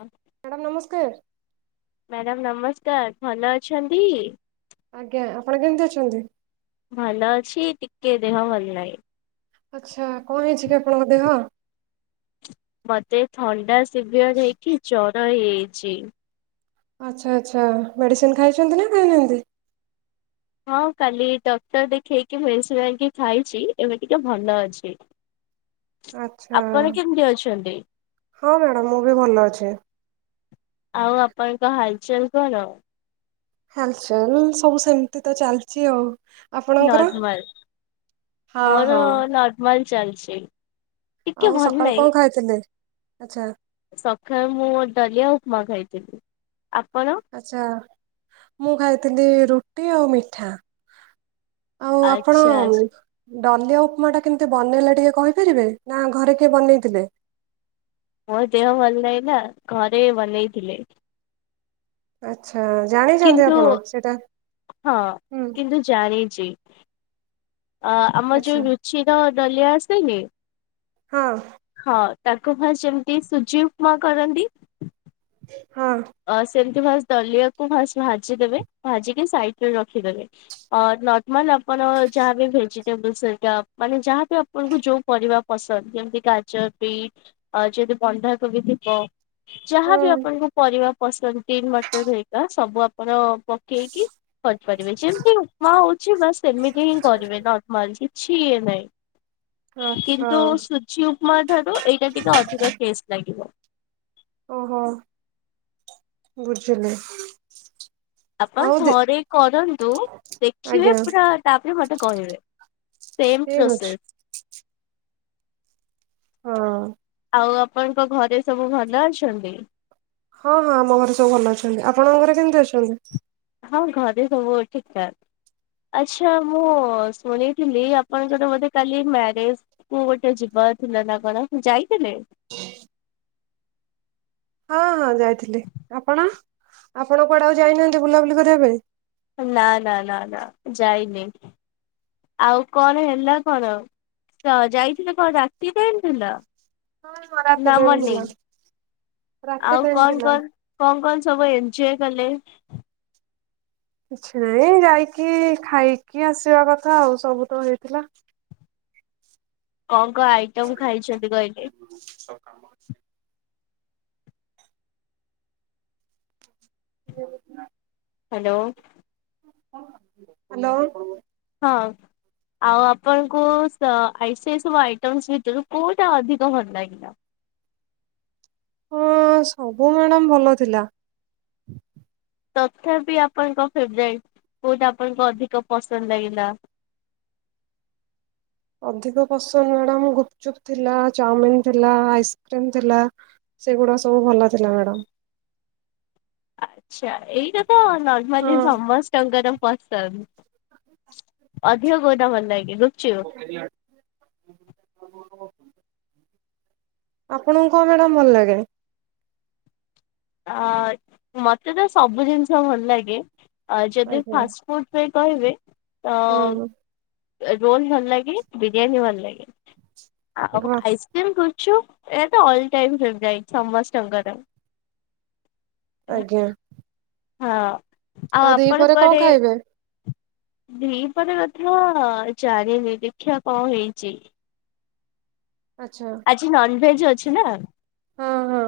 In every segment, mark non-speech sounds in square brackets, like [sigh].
ହଁ ମ୍ୟାଡ଼ାାମ ନମସ୍କାର। ମ୍ୟାଡ଼ାମ ନମସ୍କାର ଭଲ ଅଛନ୍ତି? ଆଜ୍ଞା ଆପଣ କେମିତି ଅଛନ୍ତି? ଭଲ ଅଛି ଟିକେ ଦେହ ଭଲ ନାହିଁ। ଆଚ୍ଚ୍ଛା କଣ ହେଇଛି କି ଆପଣଙ୍କ ଦେହ। ମତେ ଥଣ୍ଡା ଶିବିୟର ହେଇକି ଜର ହେଇଛି ଆଚ୍ଛା ଆଚ୍ଛା ମେଡିସିନ ଖାଇଛନ୍ତି ନା ଖାଇନାହାନ୍ତି? ହଁ କାଲି ଡକ୍ଟର ଦେଖେଇକି ମେଡିସିନ ଆଣିକି ଖାଇଛି ଏବେ ଟିକେ ଭଲ ଅଛି। ଆଛା ଆପଣ କେମିତି ଅଛନ୍ତି? ହଁ ମ୍ୟାଡାମ ମୁଁ ବି ଭଲ ଅଛି। ଆଉ ଆପଣଙ୍କ ହାଲଚାଲ କଣ? ହଲ ଚାଲ ସବୁ ସେମିତି ତ ଚାଲିଛି ଆଉ। ଆପଣଙ୍କର ନର୍ମାଲ ହଁ ମୋର ହଁ ନର୍ମାଲ ଚାଲିଛି। ଟିକେ ଆଉ ଭଲ ସକାଳୁ ନାହିଁ କଣ ଖାଇଥିଲେ ଆଛା ସକାଳେ ମୁଁ ଡଲିଆ ଉପମା ଖାଇଥିଲି ଆପଣ। ଆଚ୍ଛା ମୁଁ ଖାଇଥିଲି ରୁଟି ଆଉ ମିଠା। ଆଉ ଆପଣ ଆଚ୍ଛା ଆଚ୍ଛା ଡଲିଆ ଉପମା ଟା କେମିତି ବନେଇଲେ ଟିକେ କହିପାରିବେ ନା ଘରେ କିଏ ବନେଇଥିଲେ। ମୋ ଦେହ ଭଲ ନାହିଁ ନା ଘରେ ବନେଇଥିଲେ। ଆଚ୍ଚ୍ଛା ଜାଣିଛନ୍ତି କିନ୍ତୁ ଆପଣ ସେଇଟା ହଁ ହୁଁ। କିନ୍ତୁ ଜାଣିଛି। ଅ ଆମ ଆଚ୍ଛା ଯୋଉ ରୁଚିର ଡଲିଆ ଆସେନି ହଁ ହଁ। ତାକୁ ଫାଷ୍ଟ ଯେମିତି ସୁଜି ଉପମା କରନ୍ତି। ହଁ। ଅ ସେମତି ଫାଷ୍ଟ ଦଲିଆକୁ ଫାଷ୍ଟ ଭାଜିଦବେ ଭାଜିକି ସାଇଡ ରେ ରଖିଦେବେ। ଅ ନରମାଲ ଆପଣ ଯାହାବି ଭେଜିଟେବଲ ସେଟା ମାନେ ଯାହାବି ଆପଣଙ୍କୁ ଯୋଉ ପରିବା ପସନ୍ଦ ଯେମିତି ଗାଜର ବିଟ୍ ଅ ଯଦିି ବନ୍ଧାକୋବି ଥିବ। ଯାହା ବି ହୁଁ ଆପଣଙ୍କୁ ରିବ ଗ୍ରୀନ ମଟର ହେରୀକା ସବୁ ଆପଣ ପକେଇକି କରି ପାରିବେ ଯେମିତି ଉପମା ହଉଛି ବାସ ସେମିତି ହିଁ କରିବେ ନର୍ମାଲ ଅଛି କିଛିି ଇଏ ନହିଁ ଆଚ୍ଛା କିନ୍ତୁ ସୁଜି ଉପମା ଠାରୁ ଏଇଟା ଟିକେ ଅଧିକ ଟେଷ୍ଟ। ଲାଗିବ। ଓହୋ, ବୁଝିଲେ। ଆପଣ ଥରେ କରନ୍ତୁ, ଦେଖିବେ ଆଜ୍ଞା ପୁରା ତାପରେ ମତେ କହିବେ। ସେମ ଠିକ ଅଛି। ପ୍ରୋସେସ୍। ହଁ ଅଁ। ଆଉ ଆପଣଙ୍କ ଘରେ ସବୁ ଭଲ ଅଛନ୍ତି? ହଁ ହଁ ଆମ ଘରେ ସବୁ ଭଲ ଅଛନ୍ତି, ଆପଣଙ୍କ ଘରେ କେମିତି ଅଛନ୍ତି? ହଁ ଘରେ ସବୁ ଠିକଠାକ। ଆଛା, ମୁଁ ଶୁଣିଥିଲି ଆପଣଙ୍କର ବୋଧେ କାଲି ମ୍ୟାରେଜ କୁ ଗୋଟେ ଯିବା ଥିଲା ନା କଣ? ଯାଇଥିଲେ। ହଁ ହଁ ଯାଇଥିଲି, ଆପଣ ଆପଣ କୁଆଡେ ଆଉ ଯାଇନାହାନ୍ତି ବୁଲାବୁଲି କରିବା ପାଇଁ। ନା ନା ନା ନା ଯାଇନି। ଆଉ କଣ ହେଲା କଣ? ତ ଯାଇଥିଲେ କଣ ରାତି ଫେରିଥିଲ? ହଁ ହଁ ରାତି ଟାଇମ ନାମନି ଥିଲା। ରାତି ଆଉ ଟାଇମ କଣ ଥିଲା କର କଣ କଣ ସବୁ ଏଞ୍ଜୟ କଲେ? କିଛି ନାଇଁ ଯାଇକି ଖାଇକି ଆସିବା କଥା ଆଉ ସବୁ ତ ହେଇଥିଲା। କଣ କଣ ଆଇଟମ ଖାଇଛନ୍ତି କହିଲେ? [unintelligible] [unintelligible] ହାଲୋ। ହାଲୋ। ହଁଅଁ ଆଉ ଆପଣଙ୍କୁ ଆଇ ସବୁ ଆଇଟମ୍ ଭିତରୁ କୋଉଟା ଅଧିକ ଭଲ ଲାଗିଲା? ହଁ ସବୁ ମ୍ୟାଡ଼ାମ ଭଲ ଥିଲା। ତଥାପି ଆପଣଙ୍କ ଫେବରାଇଟ କୋଉଟା ଆପଣଙ୍କୁ ଅଧିକ ପସନ୍ଦ ଲାଗିଲା? ଅଧିକ ପସନ୍ଦ ମ୍ୟାଡ଼ାମ ଗୁପଚୁପ୍ ଥିଲା, ଚାଉମିିନ ଥିଲା, ଆଇସ୍କ୍ରିମ ଥିଲା। ସେଗୁଡ଼ାକ ସବୁ ଭଲ ଥିଲା ମ୍ୟାଡ଼ମ୍। ଆଛା, ଏଇଟା ତ ନର୍ମାଲି ହଁ। ସମସ୍ତଙ୍କର ପସନ୍ଦ, ଅଧିକ କୋଉଟା ଭଲ ଲାଗେ ଗୁପୁଚୁ [unintelligible] ଆପଣଙ୍କୁ କଣ ମ୍ୟାଡାମ ଭଲ ଲାଗେ? ଅ ମତେ ତ ସବୁ ଜିନିଷ ଭଲ ଲାଗେ, ଯଦି ଆଜ୍ଞା। ଫାଷ୍ଟ [unintelligible] କହିବେ ତ ହୁଁ ରୋଲ ଭଲ ଲାଗେ, ବିରିୟାନୀ ଭଲ ଲାଗେ ଆଉ ହଁ ଆଇ [unintelligible] ଏ ତ ଅଲ ଟାଇମ ଫେବରାଇଟ ସମସ୍ତଙ୍କର। ଆଜ୍ଞା। ହଁ ଆଉ ଆପଣ ଦିପହରେ କଣ କୁଆଡେ ଖାଇବେ? ଦିପହର କଥା ଜାଣିନି, ଦେଖିବା କଣ ହେଇଛି? ଆଛା। ଆଜି ନନଭେଜ ଅଛି ନା? ହଁ ହଁ।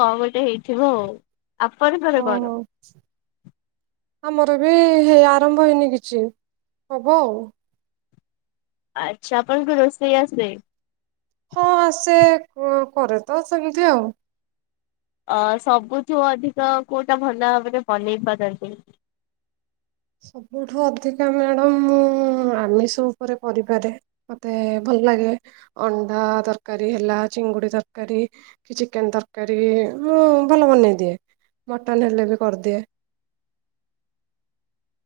କଣ ଗୋଟେ ହେଇଥିବ ଆଉ, ଆପଣଙ୍କର ଓହୋ କଣ? ଆମର ବି ହେଇ ଆରମ୍ଭ ହେଇନି କିଛି, ହବ ଆଉ। ଆଛା, ଆପଣଙ୍କୁ ରୋଷେଇ ଆସେ? ହଁ ଆସେ, କରେ ତ ସେମିତି ଆଉ। ଅ ସବୁଠୁ ଅଧିକ କୋଉଟା ଭଲ ଭାବରେ ବନେଇ ପାରନ୍ତି? ସବୁଠୁ ଅଧିକା ମ୍ୟାଡ଼ାମ ମୁଁ ଆମିଷ ଉପରେ କରିପାରେ। ମତେ ଭଲ ଲାଗେ, ଅଣ୍ଡା ତରକାରୀ ହେଲା, ଚିଙ୍ଗୁଡି ତରକାରୀ। କି ଚିକେନ ତରକାରୀ ଭଲ ବନେଇଦିଏ, ମଟନ ହେଲେ ବି କରିଦିଏ।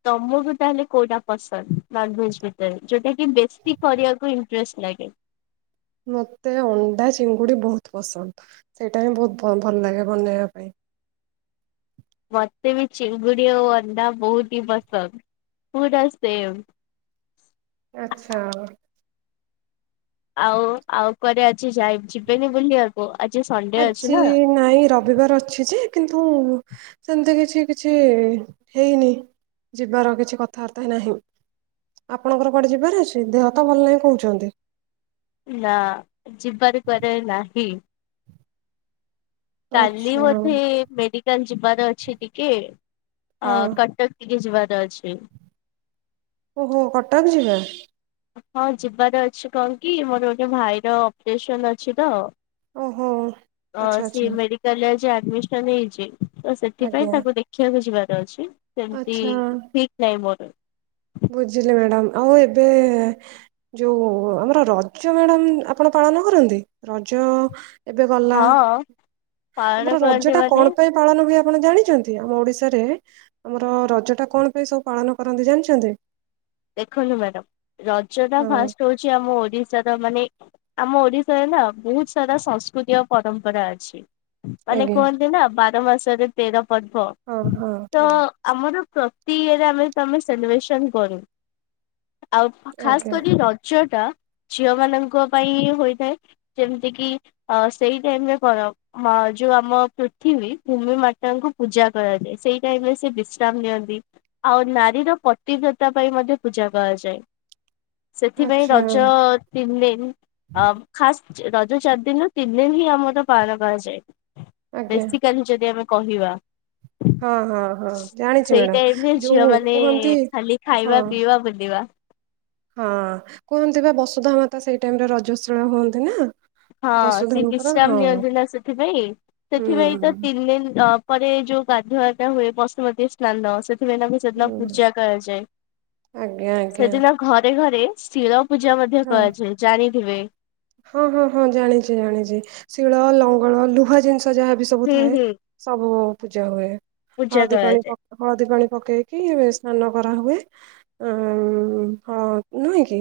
ତମକୁ ତାହେଲେ କୋଉଟା ପସନ୍ଦ ନନଭେଜ ଭିତରେ, ଯୋଉଟା କି ବେଶୀ କରିବାକୁ ଫ୍ରେଶସ୍ ଲାଗେ। ମୋତେ ଅଣ୍ଡା, ଚିଙ୍ଗୁଡ଼ି ବହୁତ୍ ପସନ୍ଦ ସେଇଟା ହିଁ ବହୁତ ଭ ଭଲ ଲାଗେ ବନେୟା ପାଇଁ। ମତେ ବି ଚିଙ୍ଗୁଡି ଆଉ ଅଣ୍ଡା ବହୁତ ହି ପସନ୍ଦ ପୁରା ସେମ୍। ଆଚ୍ଛା। ଆଉ ଆଉ କୁଆରେ ଆଜି ଯାଇ ଯିବେନି ବୁଲିଆକୁ ଆଜି ସଣ୍ଡେ ଅଛି ଆଜି ନା? ନାଇଁ ର ବିବାର ଅଛି ଯେ କିନ୍ତୁ ସେମିତି କିଛି କିଛି ଏ ହେଇନି। ଯିବାର କିଛି କଥାଆର୍ତ୍ତା ହି ନାହିଁ। ଆପଣଙ୍କର କୁଆଡେ ଯିବାର ଅଛି ଦେହ ତ ଭଲ ନାହିଁ କହୁଚନ୍ତି? ନା ଯିବାରେ କୁଆରେ ନାହିଁ। କାଲି ଆଚ୍ଛା। ବୋଧେ ମେଡିକାଲ୍ ଯିବାର ଅଛି ଟିକେ ଅ ହଁ କଟକ୍। [unintelligible] କି ଯିବାର ଅଛି। ଓହୋ କଟକ ଯିବେ। ହଁ ଯିବାର ଅଛି କଣ କି ମୋର ଗୋଟେ ଭାଇର ଅପରେସନ୍ ଅଛି ତ। ଓହୋ। ଆଚ୍ଛା ଅ ସିଏ ଆଚ୍ଛା ମେଡିକାଲରେ ଆଜି ଆଡମିସନ୍ ହେଇଚି। ତ ସେଥିପାଇଁ ଆଜ୍ଞା ତାଙ୍କୁ ଦେଖିଆକୁ ଯିବାର ଅଛି ସେମିତି ଆଚ୍ଛା ଠିକ୍ ନାଇଁ ମୋର। ବୁଝିଲି ମ୍ୟାଡ଼ାମ୍ ଆଉ ଏବେ ଯୋଉ ଆମର ରଜ ମ୍ୟାଡାମ୍ ଆପଣ ପାଳନ କରନ୍ତି? ରଜ ଏବେ ଗଲା ହଁ ପାଳନ ଆମର ରଜ କରନ୍ତି ଟା ମାନେ କଣ ପାଇଁ ପାଳନ ହୁଏ ଆପଣ ଜାଣିଚନ୍ତି ଆମ ଓଡିଶାରେ ଆମର ରଜ ଟା କଣ ପାଇଁ ସବୁ ପାଳନ କରନ୍ତି ଜାଣିଚନ୍ତି? ଦେଖନ୍ତୁ ମ୍ୟାଡାମ୍ ରଜ ଟା ହଁ ଫାଷ୍ଟ ହଉଚି ଆମ ଓଡିଶାର ମାନେ ଆମ ଓଡିଶାରେ ନା ବହୁତ୍ ସାରା ସଂସ୍କୃତି ଓ ପରମ୍ପରା ଅଛି। ମାନେ ଆଜ୍ଞା କୁହନ୍ତି ନା ବାର ମାସରେ ତେର ପର୍ବ। ହଁ ହଁ ତ ହଁ। ଆମର ପ୍ରତି ଇୟରେ ଆମେ ତମେ ସେଲିବ୍ରେସନ୍ କରୁ। ଆଉ ଖାସ୍ ଆଜ୍ଞା କରି ରଜ ଟା ଝିଅ ମାନଙ୍କ ପାଇଁ ହୋଇଥାଏ। ଯେମିତି କିି ଅ ସେଇ ଟାଇମ୍ ଏ କର ହ ଯୋଉ ଆମ ପୃଥିବୀ ଭୂମି ମାତାଙ୍କୁ ପୂଜା କରାଯାଏ ସେଇ ଟାଇମ୍ ରେ ସେ ବିଶ୍ରାମ୍ ନିଅନ୍ତି। ଆଉ ନାରୀର ପ୍ରତିବ୍ରତା ପାଇଁ ମଧ୍ୟ ପୂଜା କଆଯାଏ ସେଥିପାଇଁ ଆଚ୍ଛା ରଜ ତିନ୍ ଦିନ୍ ଅ ଖାସ୍ ଯେ ରଜ ଚାରି ଦିନରୁ ତିନ୍ ଦିନ୍ ହିଁ ଆମର ପାଳନ କଆଯାଏ। ଆଜ୍ଞା ବେଶିକାଲି ଯଦି ଆମେ କହିବା ହଁ ହଁ ହଁ ଜାଣିଛି ସେଇ ମ୍ୟାଡ଼ାମ ଟାଇମ୍ ଏ ଝିଅ ଯୋଉ ମାନେ କୁହନ୍ତି ଖାଲି ହଁ ଖାଇବା, ପିଇବା, ବୁଲିବା। ହଁ କୁହନ୍ତି ପା ବସୁଧା ମାତା ସେଇ ଟାଇମରେ ରଜଶୀଳ ହୁଅନ୍ତି ନା? ହ ସିଏ ବସୁଧାଙ୍କର ବିଶ୍ରାମ ହଁ ନିଅନ୍ତି ନା ସେଥିପାଇଁ ସେଥିପାଇଁ ତ ହୁଁ ତିନି ଦିନ୍ ଅ ପରେ ଯୋଉ ଗାଧୁଆ ଆଦା ହୁଏ ବଶୁପତି ସ୍ନାନ ସେଥିପାଇଁ ତାଙ୍କୁ ସେଦିନ୍ ହୁଁ ପୂଜା କରାଯାଏ ଆଜ୍ଞା ଆଜ୍ଞା ସେଦିନ ଘରେ ଘରେ ଶିଳ ପୂଜା ମଧ୍ୟ ହଁ କଆଯାଏ ଜାଣିଥିବେ? ହଁ ହଁ ହଁ ଜାଣିଚି ଜାଣିଚି ଶିଳ ଲଙ୍ଗଳ ଲୁହା ଜିନିଷ ଯାହାବି ସବୁ ହୁଁ ଥାଏ ହୁଁ ସବୁ ପୂଜା ହୁଏ ପୂଜା ହଳଦୀ ପାଣି କରାଯାଏ। ପ ହଳଦୀ ପାଣି ପକେଇକି ସ୍ନାନ କରାହୁଏ। ଅଁ ହଁ ନୁହେଁ କି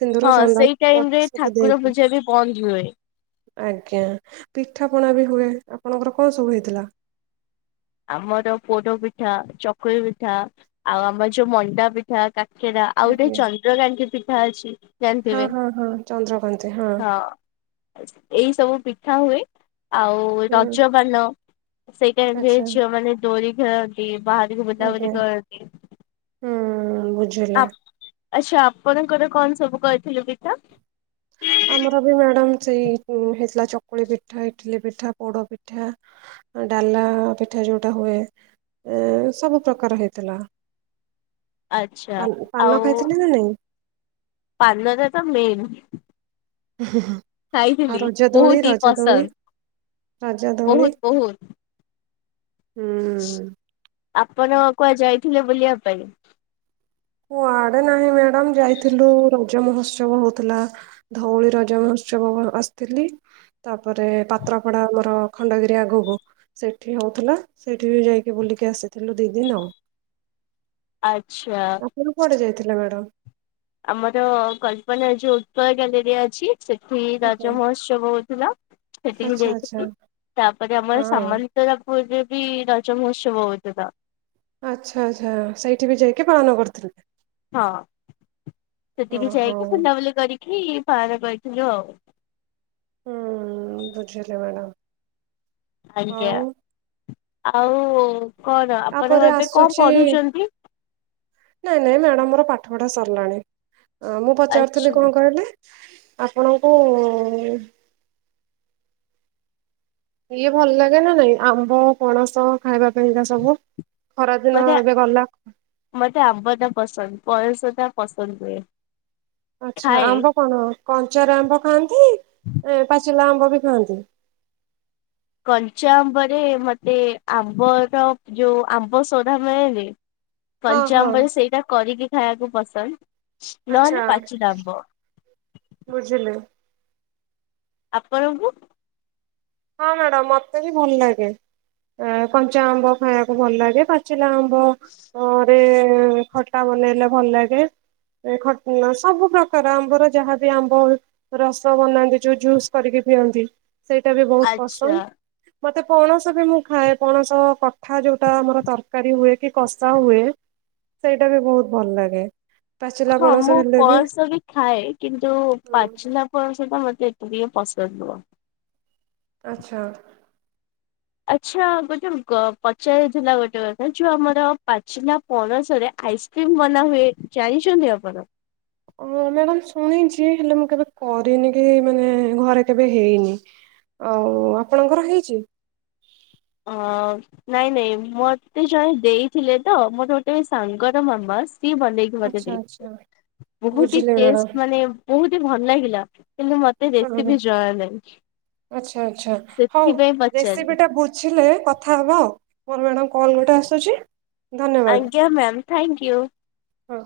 ସିନ୍ଦୁର, ଚନ୍ଦନ ସବୁ ଦେଇ ଯଦି ବନ୍ଦ ହୁଏ। ଆଜ୍ଞା ପିଠାପଣା ବି ହୁଏ ଆପଣଙ୍କର କଁ ସବୁ ହେଇଥିଲା? ଆମର ପୋଡ ପିଠା, ଚକୁଳି ପିଠା, ଆଉ ଆମର ଯୋଉ ମଣ୍ଡା ପି ଠା କାକେରା ଆଉ ଗୋଟେ ଆଜ୍ଞା ଚନ୍ଦ୍ରକାଙ୍କି ପିଠା ଅଛି। ହଁ ଜାଣିଥିବେ। ହଁ ହଁ ଚନ୍ଦ୍ରକାନ୍ତି ହଁ। ଏଇ ସବୁ ପିଠା ହୁଏ ଆଉ ହୁଁ ରଜପାନ ସେଇ ଟାଇମରେ ଆଚ୍ଛା ଝିଅ ମାନେ ଦୋରି ଖେଳନ୍ତି ବାହାରୁକୁ ଆଜ୍ଞା। ବୁଲାବୁଲି କରନ୍ତି। ହୁଁ। ବୁଝିଲେ ଆ ଆଚ୍ଛା ଆପଣଙ୍କର କଣ ସବୁ କରିଥିଲେ ପିଠା? ଆମର ବି ମ୍ୟାଡାମ୍ ସେଇ ହେଇଥିଲା ଚକୁଳି ପିଠା, ଇଟିଲି ପିଠା, ପୋଡ଼ପିଠା। ଡା଼ଲା ପିଠା ଯୋଉଟା ହୁଏ। ଏ ସବୁ ପ୍ରକାର ହେଇଥିଲା‌ ଆଚ୍ଛା ପା ପାନ ଖାଇଥିଲେ ନା ନାଇଁ? ପାନ ଟା ତ ମେନ୍। ଆଉ ଖାଇଥିଲି ବହୁତ ରଜଦୋଳି ହି ରଜଦୋଳି ପସନ୍ଦ ରଜଦୋଳି ବହୁତ ବହୁତ ହୁଁ। ଆପଣ କୁଆଡ଼େ ଯାଇଥିଲେ ବୁଲିବା ପାଇଁ? କୁଆଡ଼େ ନାହିଁ ମ୍ୟାଡ଼ାମ୍ ଯାଇଥିଲୁ ରଜ ମହୋଉତ୍ସବ ହଉଥିଲା। ଧଉଳି ରଜ ମହୋଉତ୍ସବ ଆସିଥିଲି। ତାପରେ ପାତ୍ରପଡା଼ ଆମର ଖଣ୍ଡଗିରି ଆଗକୁ। ସେଠି ହଉଥିଲା ସେଇଠି ବି ଯାଇକି ବୁଲିକି ଆସିଥିଲୁ ଦି ଦିନ। ଆଚ୍ଛା। ଆପଣ କୁଆଡ଼େ ଯାଇଥିଲେ ମ୍ୟାଡ଼ାମ୍? ଆମର କଳ୍ପନା ଯୋଉ ଉତ୍କଳ ଗ୍ୟାଲେରୀ ଅଛି ସେଠି ଆଜ୍ଞା ରାଜମହୋ ଉତ୍ସବ ହଉଥିଲା ସେଠିକି ଆଚ୍ଛା ଆଚ୍ଛା ଯାଇଥିଲି। ତାପରେ ଆମର ହଁ। ସାମନ୍ତରାପୁର୍ ରେ ବି ରଜ ମହୋଉତ୍ସବ ହଉଥିଲା। ଆଚ୍ଛା ଆଚ୍ଛା ସେଇଠି ବି ଯାଇକି ପାଳନ କରିଥିଲେ। ହଁ ସେଠିକି ଓହୋ। ଯାଇକି ବୁଲାବୁଲି କରିକି ପାଳନ କରିଥିଲୁ ଆଉ। ହୁଁ ବୁଝିଲି ମ୍ୟାଡ଼ାମ୍। ଆଜ୍ଞା ଆଉ କଣ ଆପଣ ତାପରେ ଏବେ କଣ ଆସୁଛି ପଢୁଛନ୍ତି? ନାଇଁ ନାଇଁ ମ୍ୟାଡାମ୍ ମୋର ପାଠ ପଢ଼ା ସରିଲାଣି ମୁଁ ଆଚ୍ଛା ପଚାରୁଥିଲି କଣ କହିଲେ ଆପଣଙ୍କୁ ଇଏ ଭଲ ଲାଗେ ନା ନାଇଁ ଆମ୍ବ, ପଣସ ଖାଇବା ପାଇଁକା ସବୁ। ଖରାଦିନ ମତେ ଏବେ ଗଲା। ମତେ ଆମ୍ବ ଟା ପସନ୍ଦ ପଣସଟା ପସନ୍ଦ ନୁହେଁ। ଆଚ୍ଛା ଖାଏ ଆମ୍ବ କଣ କଞ୍ଚାର ଆମ୍ବ ଖାଆନ୍ତି ପାଚିଲା ଆମ୍ବ ବି ଖାଆନ୍ତି? କଞ୍ଚା ଆମ୍ବରେ ମତେ ଆମ୍ବର ଯୋଉ ଆମ୍ବ ସଢା଼ ମିଳେନି। ହଁ କଞ୍ଚା ହଁ ଆମ୍ବରେ ସେଇଟା କରିକି ଖାଇବାକୁ ପସନ୍ଦ। ଆଚ୍ଛା ନହେଲେ ପାଚିଲା ଆମ୍ବ। ବୁଝିଲି। ଆପଣଙ୍କୁ? ହଁ ମ୍ୟାଡାମ୍ ମତେ ବି ଭଲ ଲାଗେ କଞ୍ଚା ଆମ୍ବ ଖାଇବାକୁ ଭଲ ଲାଗେ ପାଚିଲା ଆ ଘରେ ଖଟା ବନେଇଲେ ଭଲ ଲାଗେ। ଖ ସବୁ ପ୍ରକାର ଆମ୍ବର ଯାହାବି ଆମ୍ବ ରସ ବନାନ୍ତି ଯୋଉ ଜୁସ୍ କରିକି ପିଅନ୍ତି ସେଇଟା ବି ବହୁତ୍ ଆଚ୍ଛା ପସନ୍ଦ। ମତେ ପଣସ ବି ମୁଁ ଖାଏ ପଣସ କଠା ଯୋଉଟା ଆମର ତରକାରୀ ହୁଏ କି କଷା ହୁଏ। ସେଇଟା ବି ବହୁତ୍ ଭଲ ଲାଗେ। ପାଚିଲା ହଁ ପଣସ ମୁଁ ହେଲେ ପଣସ ବି ଖାଏ କିନ୍ତୁ ହୁଁ ପାଚିଲା ପଣସ ଟା ମତେ ଏତେ ଟିକେ ପସନ୍ଦ ନୁହଁ। ଆଚ୍ଛା। ଆଚ୍ଛା ଗୋଟେ ପଚାରିଥିଲା ଗୋଟେ କଥା ଯୋଉ ଆମର ପାଚିଲା ପଣସରେ ଆଇସ୍ କ୍ରିମ୍ ବନା ହୁଏ ଜାଣିଛନ୍ତି ଆପଣ? ଓ ମ୍ୟାଡ଼ାମ ଶୁଣିଛି ହେଲେ ମୁଁ କେବେ କରିନି କି ମାନେ ଘରେ କେବେ ହେଇନି। ଆଉ ଆପଣଙ୍କର ହେଇଛି? ହଁ। ନାଇଁ ନାଇଁ ମତେ ଜଣେ ଦେଇଥିଲେ ତ ମୋର ଗୋଟେ ସାଙ୍ଗର ମାମା ସିଏ ବନେଇ ମତେ ଆଚ୍ଛା ଦେଇଥିଲେ ଆଚ୍ଛା ବହୁତ୍ ହିଁ ବୁଝିଲେ ଟେଷ୍ଟ୍ ମ୍ୟାଡାମ ମାନେ ବହୁତ୍ ହିଁ ଭଲ ଲାଗିଲା କିନ୍ତୁ ମ ମତେ ହୁଁ ରେସିପି ଜଣା ନାହିଁ ଆଚ୍ଛା ଆଚ୍ଛା ହଉ ସେଥିପାଇଁ ରେସିପି ପଚାରିଲି। ଟା ବୁଝିଲେ କଥା ହବା ଆଉ ମୋର ମ୍ୟାଡ଼ାମ୍ କଲ ଗୋଟେ ଆସୁଛି। ଧନ୍ୟବାଦ ଆଜ୍ଞା ମ୍ୟାମ୍ ଥ୍ୟାଙ୍କୟୁ। ହଁ।